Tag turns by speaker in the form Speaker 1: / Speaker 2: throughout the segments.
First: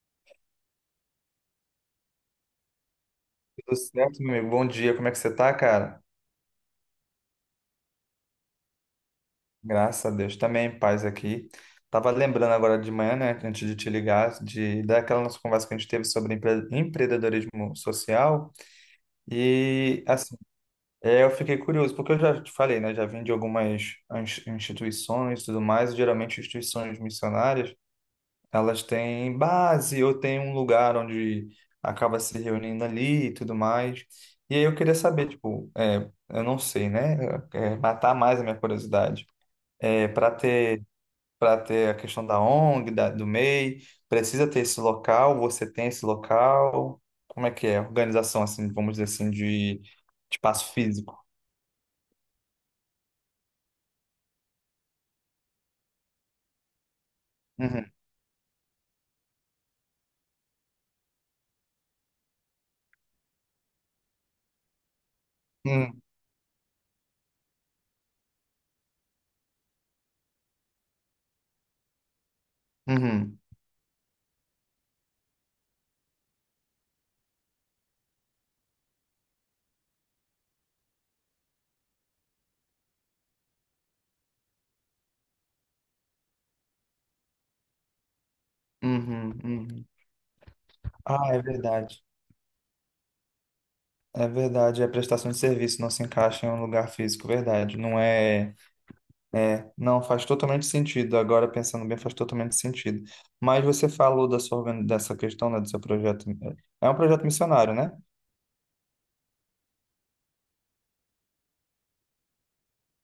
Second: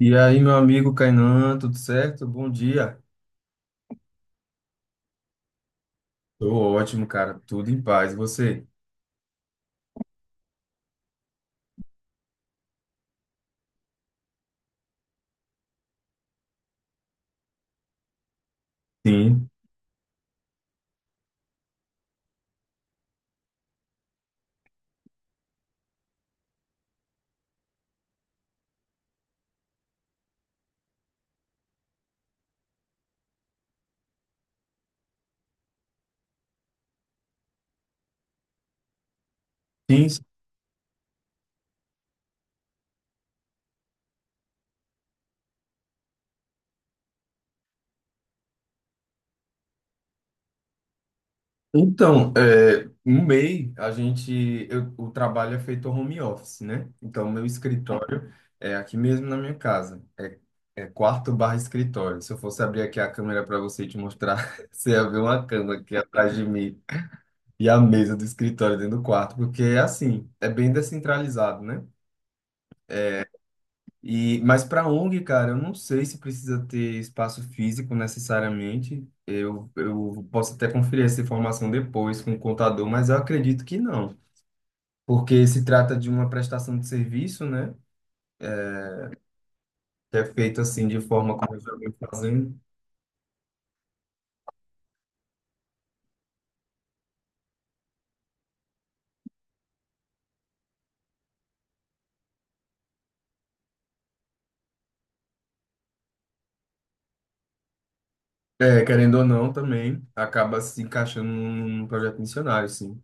Speaker 1: E aí, meu amigo Kainan, tudo certo? Bom dia.
Speaker 2: Tudo certo, meu amigo? Bom dia, como é que você tá, cara?
Speaker 1: Tô ótimo, cara. Tudo em paz. E você?
Speaker 2: Graças a Deus, também, paz aqui. Tava lembrando agora de manhã, né, antes de te ligar, de daquela nossa conversa que a gente teve sobre empreendedorismo social.
Speaker 1: Sim.
Speaker 2: E, assim, eu fiquei curioso, porque eu já te falei, né, já vim de algumas instituições e tudo mais, geralmente instituições missionárias. Elas têm base ou têm um lugar onde acaba se reunindo ali e tudo mais. E aí eu queria saber, tipo, eu não sei, né? É, matar mais a minha curiosidade. É,
Speaker 1: Sim. Sim.
Speaker 2: para ter, para ter a questão da ONG, do MEI, precisa ter esse local, você tem esse local. Como é que é? Organização, assim, vamos dizer assim, de, espaço físico.
Speaker 1: Então, é, no MEI, a gente, o trabalho é feito home office, né? Então, meu
Speaker 2: Uhum,
Speaker 1: escritório é aqui mesmo na minha casa. é quarto barra escritório. Se eu fosse abrir aqui a câmera para você e te mostrar, você ia ver uma cama aqui
Speaker 2: uhum,
Speaker 1: atrás de mim e a mesa do escritório dentro do quarto, porque é assim, é bem descentralizado, né?
Speaker 2: uhum,
Speaker 1: E, mas para ONG, cara, eu não sei se precisa ter espaço físico necessariamente. Eu posso até conferir essa informação depois com o contador, mas eu acredito que não, porque se trata de uma prestação de serviço, né?
Speaker 2: uhum, uhum.
Speaker 1: Que é feita assim de
Speaker 2: Ah,
Speaker 1: forma
Speaker 2: é
Speaker 1: como eu já venho
Speaker 2: verdade.
Speaker 1: fazendo.
Speaker 2: É verdade, é a prestação de serviço não se encaixa em um lugar físico, verdade. Não faz totalmente sentido. Agora pensando bem, faz totalmente sentido. Mas você falou da sua, dessa questão, né, do seu projeto. É um projeto missionário, né?
Speaker 1: É, querendo ou não, também acaba se encaixando num projeto missionário, sim.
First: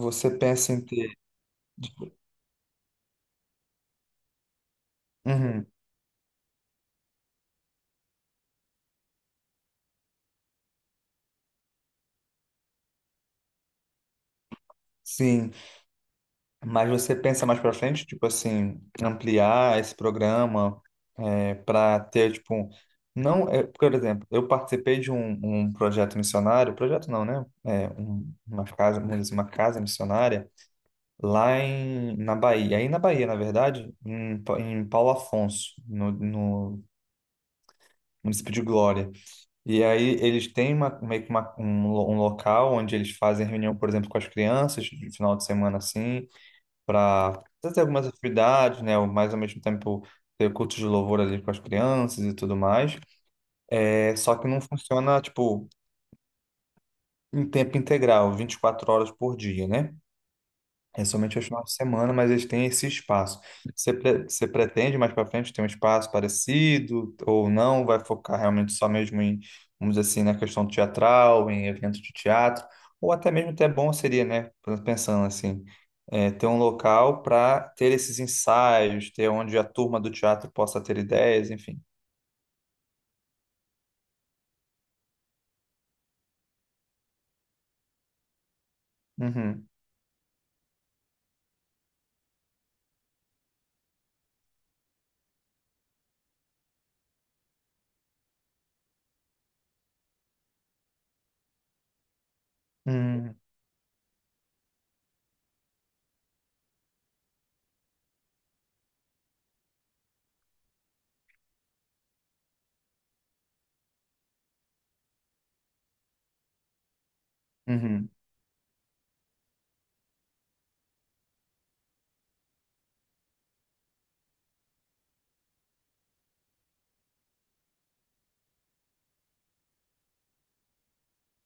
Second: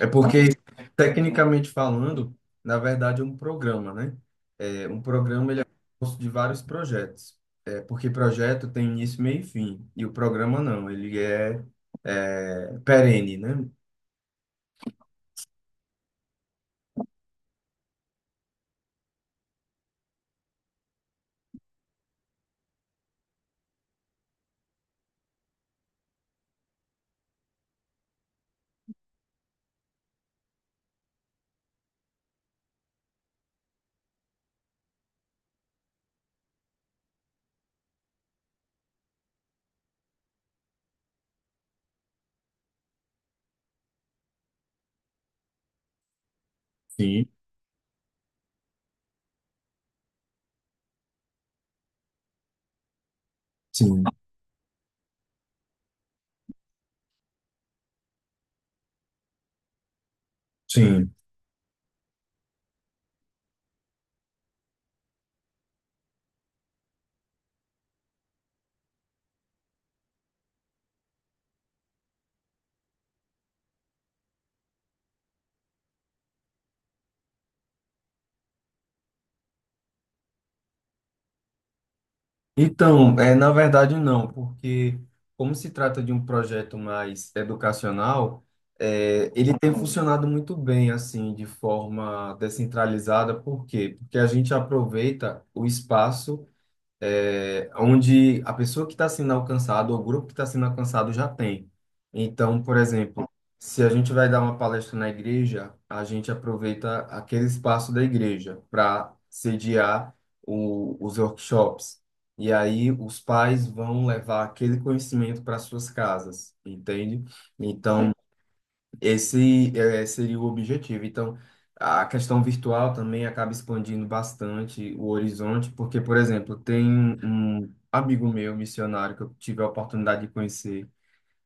Speaker 1: É porque,
Speaker 2: pensa em ter,
Speaker 1: tecnicamente falando, na verdade é um programa, né? É, um programa ele é
Speaker 2: uhum,
Speaker 1: composto de vários projetos. É, porque projeto tem início, meio e fim. E o programa não, ele é, é perene, né?
Speaker 2: sim. Mas você pensa mais para frente, tipo assim, ampliar esse programa para ter, tipo, não, é, por exemplo, eu participei de um projeto missionário, projeto não, né? É, uma casa, vamos dizer, assim, uma casa missionária lá na Bahia, aí na Bahia, na verdade, em Paulo Afonso, no município de Glória. E aí eles têm meio que um local onde eles fazem reunião, por exemplo, com as crianças, de final de semana assim
Speaker 1: Sim.
Speaker 2: para fazer algumas atividades, né? Mas ao mesmo tempo ter culto de louvor ali com as crianças e tudo mais.
Speaker 1: Sim,
Speaker 2: É, só que não funciona, tipo, em tempo integral, 24 horas por dia, né? É
Speaker 1: sim.
Speaker 2: somente aos finais de semana, mas eles têm esse espaço. Você pretende mais para frente ter um espaço parecido ou não? Vai focar realmente só mesmo em, vamos dizer assim, na questão teatral, em eventos de teatro? Ou até mesmo até bom seria, né? Pensando assim, ter um local para ter esses ensaios, ter onde a turma do teatro possa ter ideias, enfim.
Speaker 1: Então, é, na verdade não, porque como se trata de um projeto mais educacional, é, ele
Speaker 2: Uhum,
Speaker 1: tem funcionado muito bem, assim, de forma descentralizada. Por quê? Porque a gente aproveita o espaço é, onde a pessoa que está sendo alcançada, ou o grupo que está sendo alcançado já tem. Então, por exemplo,
Speaker 2: uhum,
Speaker 1: se a gente vai dar uma palestra na igreja, a gente aproveita aquele espaço da igreja para sediar os workshops. E aí os pais vão levar aquele conhecimento para suas casas, entende?
Speaker 2: uhum,
Speaker 1: Então, esse é, seria o objetivo. Então, a questão virtual também acaba expandindo bastante o horizonte, porque, por exemplo, tem um amigo meu, missionário, que eu tive a oportunidade de conhecer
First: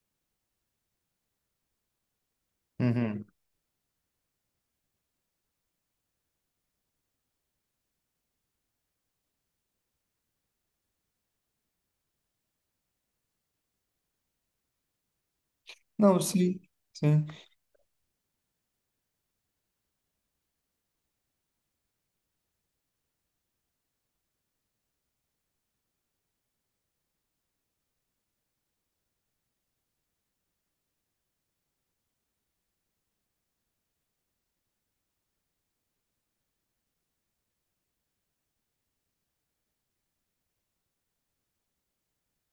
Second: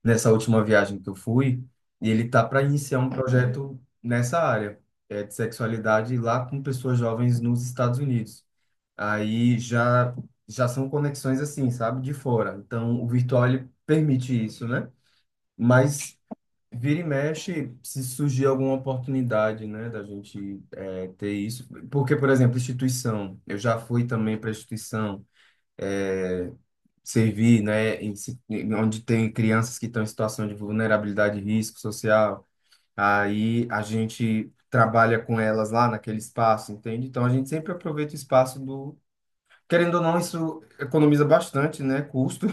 Speaker 1: nessa última viagem que eu fui, e ele está para iniciar um
Speaker 2: uhum.
Speaker 1: projeto nessa área, é, de sexualidade lá com pessoas jovens nos Estados Unidos. Aí já, são conexões assim, sabe, de fora. Então, o virtual ele permite isso, né? Mas
Speaker 2: Não, sim,
Speaker 1: vira e
Speaker 2: sim.
Speaker 1: mexe, se surgir alguma oportunidade, né, da gente é, ter isso. Porque, por exemplo, instituição. Eu já fui também para instituição é, servir, né, onde tem crianças que estão em situação de vulnerabilidade e risco social. Aí a gente trabalha com elas lá naquele espaço, entende? Então a gente sempre aproveita o espaço do. Querendo ou não, isso economiza bastante, né, custo,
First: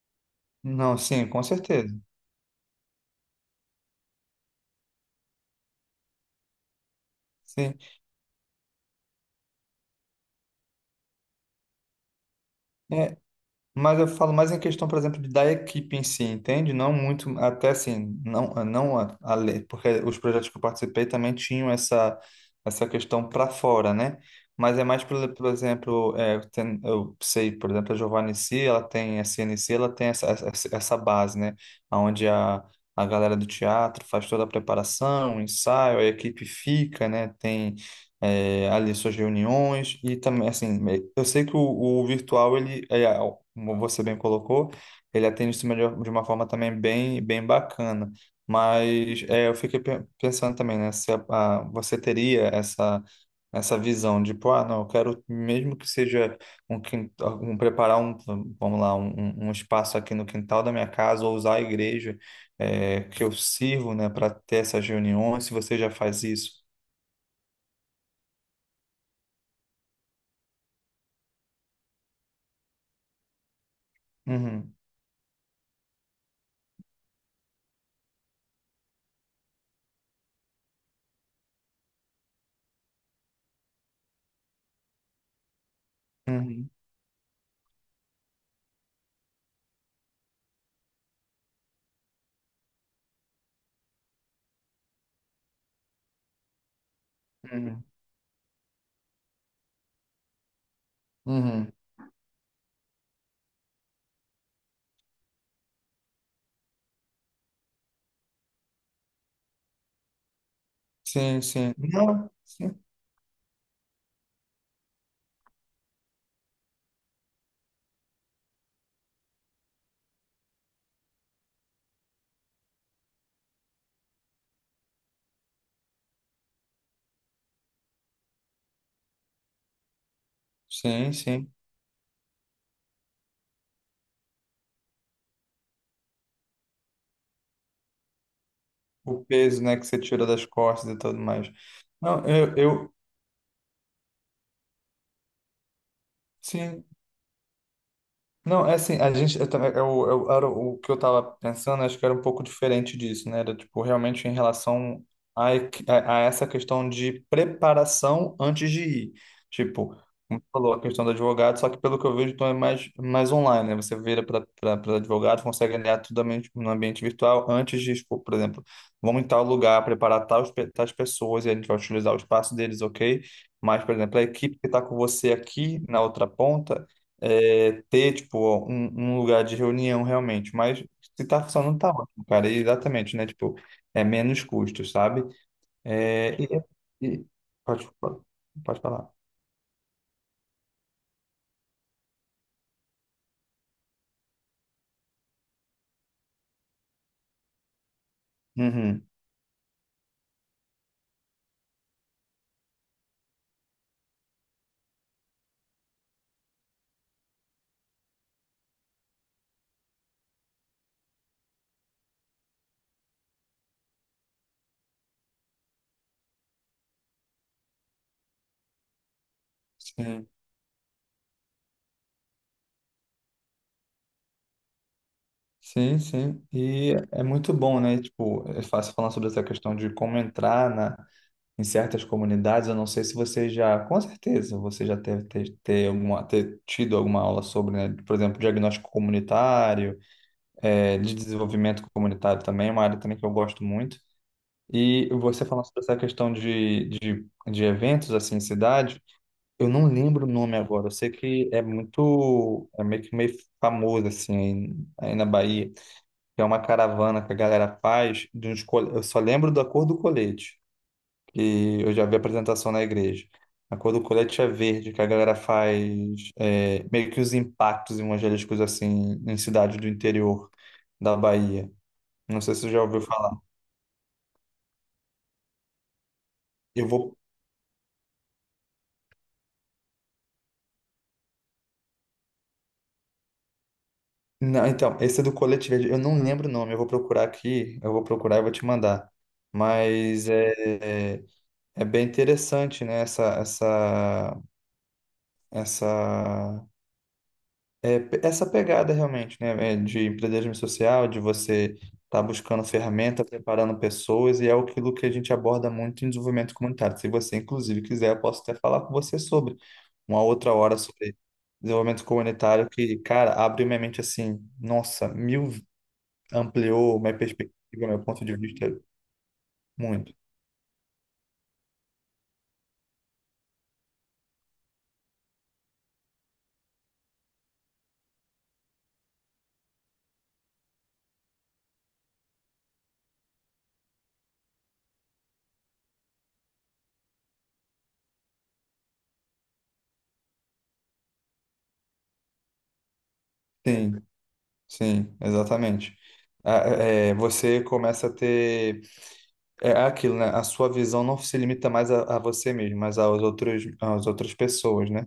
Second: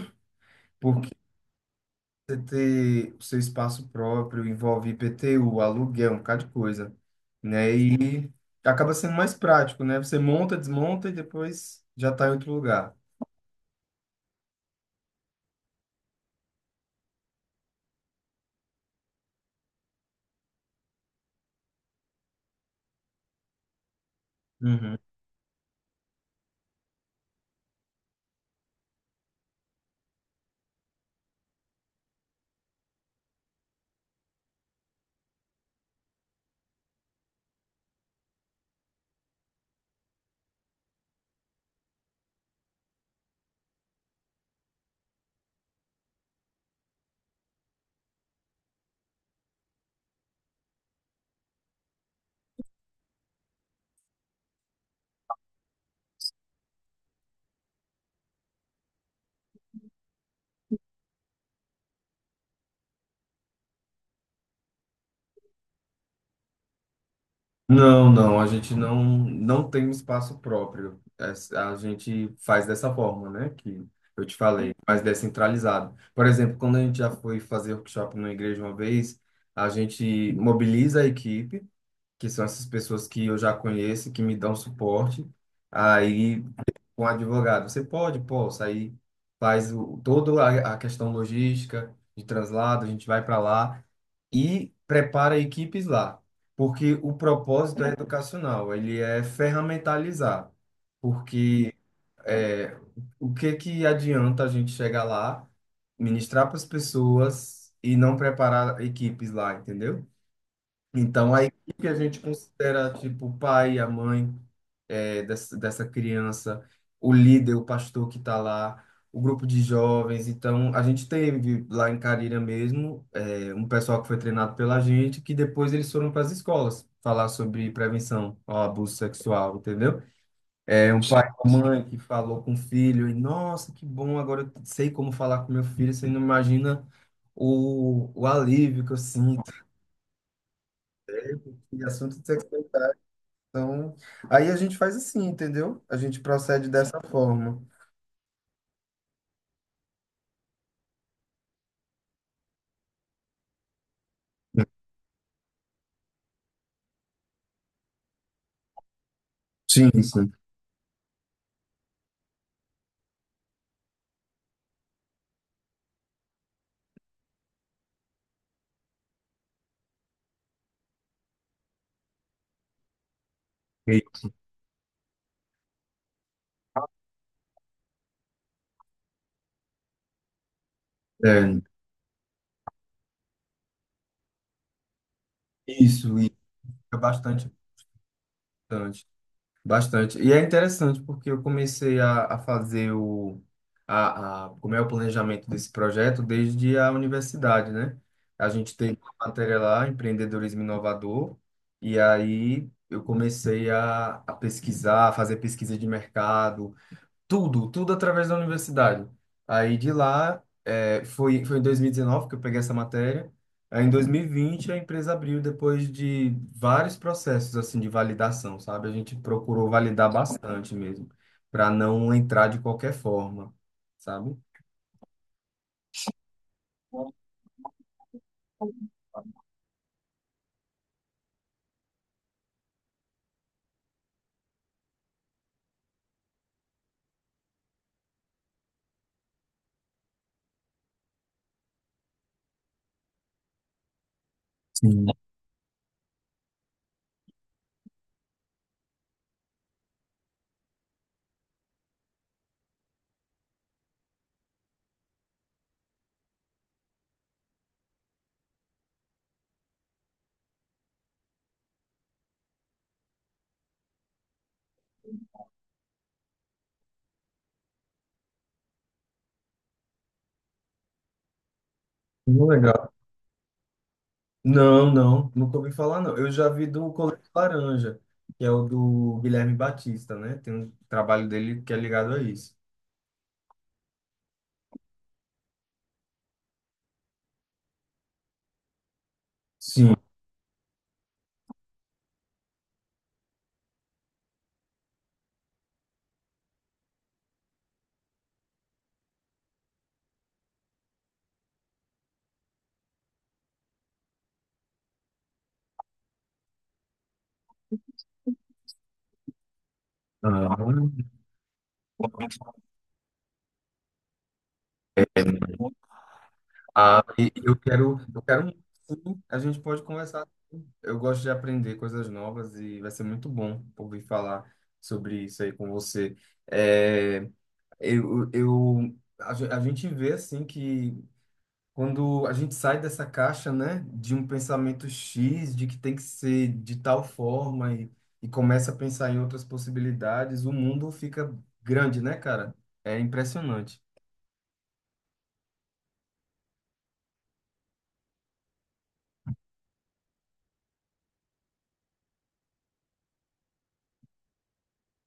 Speaker 2: Não, sim, com certeza.
Speaker 1: você ter o seu espaço próprio, envolve IPTU, aluguel, um bocado de coisa, né?
Speaker 2: Sim.
Speaker 1: E acaba sendo mais prático, né? Você monta, desmonta e depois já está em outro lugar.
Speaker 2: É, mas eu falo mais em questão, por exemplo, da equipe em si, entende? Não muito, até assim, não a, a lei, porque os projetos que eu participei também tinham essa, essa questão para fora, né? Mas é
Speaker 1: Uhum.
Speaker 2: mais, por exemplo, eu sei, por exemplo, a Giovanni C, ela tem, a CNC, ela tem essa base, né? Onde a galera do teatro faz toda a preparação, o ensaio, a equipe fica, né? Tem ali suas reuniões e também assim eu sei que o virtual como você bem colocou ele atende isso melhor de uma forma também bem bacana, mas é, eu fiquei pensando também, né, se você teria essa essa visão de pô, ah, não, eu quero mesmo que seja quintal, um preparar um, vamos lá, um espaço aqui no quintal da minha casa ou usar a igreja, é, que eu sirvo, né, para ter essas reuniões, se você já faz isso.
Speaker 1: Não, não, a gente não, não tem um espaço próprio. É, a gente faz dessa forma, né? Que eu te falei,
Speaker 2: Uhum,
Speaker 1: mais descentralizado. Por exemplo, quando a gente já foi fazer workshop numa igreja uma vez, a gente mobiliza a equipe, que são essas pessoas que eu já conheço, que me dão suporte. Aí
Speaker 2: uhum.
Speaker 1: com o advogado. Você pode, pô, sair, faz o, toda a questão logística de translado, a gente vai para lá e prepara equipes lá, porque o propósito
Speaker 2: Uhum.
Speaker 1: é educacional, ele é ferramentalizar,
Speaker 2: Uhum.
Speaker 1: porque é, o que que adianta a gente chegar lá, ministrar para as pessoas e não preparar equipes lá, entendeu? Então,
Speaker 2: Sim,
Speaker 1: a
Speaker 2: sim.
Speaker 1: equipe a gente
Speaker 2: Não, sim,
Speaker 1: considera, tipo, o pai, a mãe eh, dessa, dessa criança, o líder, o pastor que está lá, o grupo de jovens. Então, a gente teve lá em Carilha mesmo eh, um pessoal que foi treinado pela gente, que depois eles foram para as escolas falar sobre prevenção ao abuso sexual, entendeu? É um
Speaker 2: sim,
Speaker 1: pai e
Speaker 2: sim.
Speaker 1: uma mãe que falou com o filho, e nossa, que bom, agora eu sei como falar com meu filho, você não imagina o alívio que eu
Speaker 2: O
Speaker 1: sinto.
Speaker 2: peso, né, que você tira das costas e tudo mais.
Speaker 1: E assunto
Speaker 2: Não,
Speaker 1: sexual.
Speaker 2: eu
Speaker 1: Então, aí a gente faz assim, entendeu? A gente procede
Speaker 2: Sim.
Speaker 1: dessa forma.
Speaker 2: Não, é assim, a gente, eu também, eu- era o que eu estava pensando, acho que era um pouco diferente disso, né? Era, tipo, realmente em relação a essa questão de preparação antes de ir. Tipo,
Speaker 1: Sim, sim.
Speaker 2: como você falou, a questão do advogado, só que pelo que eu vejo, então é mais, mais online, né? Você vira para advogado, consegue alinhar tudo no ambiente virtual antes de, tipo, por exemplo, vamos em tal lugar, preparar tais pessoas e a gente vai utilizar o espaço deles, ok? Mas, por
Speaker 1: E-
Speaker 2: exemplo, a equipe que está com você aqui na outra ponta, é, ter, tipo, um lugar de reunião realmente. Mas se tá
Speaker 1: É,
Speaker 2: funcionando, tá ótimo, cara. E exatamente, né? Tipo, é menos custos, sabe?
Speaker 1: isso
Speaker 2: É,
Speaker 1: é
Speaker 2: e-
Speaker 1: bastante
Speaker 2: pode, pode
Speaker 1: importante.
Speaker 2: falar.
Speaker 1: Bastante. E é interessante porque eu comecei a fazer como é o planejamento desse projeto desde a universidade, né? A gente teve
Speaker 2: Uhum.
Speaker 1: uma matéria lá, empreendedorismo inovador, e aí eu comecei a pesquisar, a fazer pesquisa de mercado, tudo, tudo através da universidade. Aí de lá, é, foi em 2019 que eu peguei essa matéria. Aí em 2020 a empresa abriu depois de vários processos assim de validação, sabe? A gente procurou validar
Speaker 2: Sim,
Speaker 1: bastante mesmo, para não entrar de qualquer forma, sabe?
Speaker 2: sim, sim. E é muito bom, né? Tipo, é fácil falar sobre essa questão de como entrar na, em certas comunidades. Eu não sei se você já, com certeza, você já deve ter, ter, alguma, ter tido alguma aula sobre, né? Por exemplo, diagnóstico comunitário, é, de desenvolvimento comunitário também, é uma área também que eu gosto muito.
Speaker 1: Sim.
Speaker 2: E você falando sobre essa questão de eventos assim em cidade, eu não lembro o nome agora, eu sei que é muito, é meio que meio famoso assim aí, na Bahia, que é uma caravana que a galera faz, de uns, eu só lembro da cor do colete, que eu já vi apresentação na igreja. A cor do colete é verde, que a galera faz é, meio que os impactos evangélicos assim em cidades do interior da Bahia. Não
Speaker 1: Muito
Speaker 2: sei se você já
Speaker 1: legal.
Speaker 2: ouviu falar.
Speaker 1: Não, não, nunca ouvi falar não. Eu já vi
Speaker 2: Eu
Speaker 1: do
Speaker 2: vou.
Speaker 1: Colete Laranja, que é o do Guilherme Batista, né? Tem um trabalho dele que é ligado a isso.
Speaker 2: Não, então, esse é do Colete Verde. Eu não lembro o nome. Eu vou procurar aqui. Eu vou procurar e vou te mandar.
Speaker 1: Sim.
Speaker 2: Mas é bem interessante, né? Essa, essa pegada realmente, né? É, de empreendedorismo social, de você estar buscando ferramenta, preparando pessoas, e é aquilo que a gente aborda muito em desenvolvimento comunitário. Se você, inclusive, quiser, eu posso até falar com você sobre uma outra
Speaker 1: Ah,
Speaker 2: hora sobre desenvolvimento comunitário que, cara, abriu minha mente assim, nossa, mil, ampliou
Speaker 1: ah,
Speaker 2: minha
Speaker 1: e eu
Speaker 2: perspectiva,
Speaker 1: quero,
Speaker 2: meu
Speaker 1: eu
Speaker 2: ponto de
Speaker 1: quero muito,
Speaker 2: vista
Speaker 1: sim, a gente pode
Speaker 2: muito.
Speaker 1: conversar. Eu gosto de aprender coisas novas e vai ser muito bom ouvir falar sobre isso aí com você. É, a gente vê assim que quando a gente sai dessa caixa, né, de um pensamento X, de que tem que ser de tal forma e, começa a pensar em outras possibilidades, o mundo fica grande, né, cara? É impressionante.
Speaker 2: Sim, sim, exatamente. Ah, você começa a ter aquilo, né? A sua visão não se limita mais a você mesmo, mas aos outros, às outras pessoas, né?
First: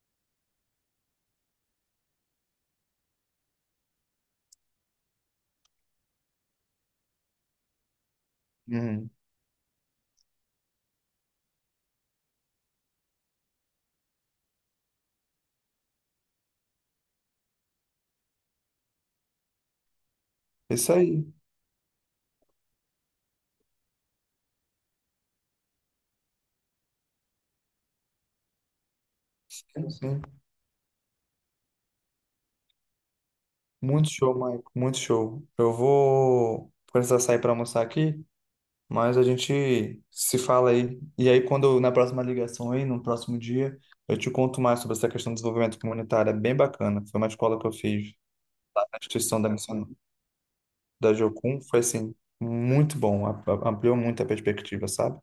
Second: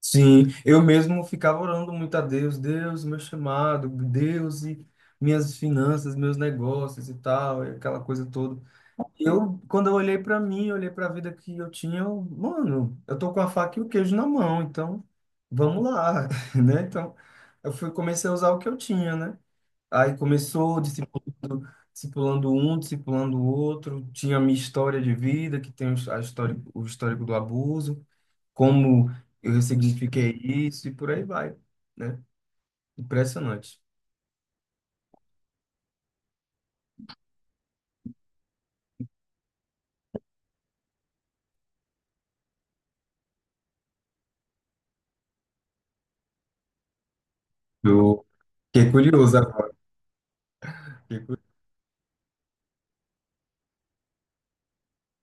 Speaker 1: Sim, eu mesmo ficava orando muito a Deus, Deus, meu chamado, Deus e minhas finanças, meus negócios e tal, e aquela coisa toda.
Speaker 2: Uhum.
Speaker 1: Eu, quando eu olhei para mim, olhei para a vida que eu tinha, eu, mano, eu tô com a faca e o queijo na mão, então vamos lá, né? Então, eu fui, comecei a usar o que eu tinha, né? Aí começou
Speaker 2: Isso aí.
Speaker 1: discipulando, discipulando um, discipulando o outro, tinha a minha história de vida, que tem a história, o histórico do abuso como eu
Speaker 2: Sim.
Speaker 1: ressignifiquei isso e por aí vai, né? Impressionante.
Speaker 2: Muito show, Maico. Muito show. Eu vou precisar sair para almoçar aqui. Mas a gente se fala aí. E aí, quando na próxima ligação aí, no próximo dia, eu te conto mais sobre essa questão do desenvolvimento comunitário. É bem bacana. Foi uma escola que eu fiz
Speaker 1: Eu
Speaker 2: na
Speaker 1: fiquei curioso
Speaker 2: instituição da
Speaker 1: agora.
Speaker 2: missão da
Speaker 1: Fiquei curioso.
Speaker 2: Jocum. Foi assim, muito bom. Ampliou muito a perspectiva, sabe?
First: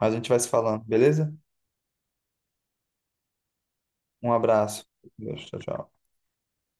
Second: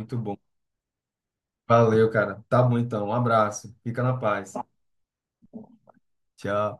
Speaker 2: Mas a gente
Speaker 1: bom.
Speaker 2: vai se falando, beleza?
Speaker 1: Valeu, cara. Tá bom então. Um abraço. Fica na
Speaker 2: Um
Speaker 1: paz.
Speaker 2: abraço. Deus, tchau, tchau.
Speaker 1: Tchau.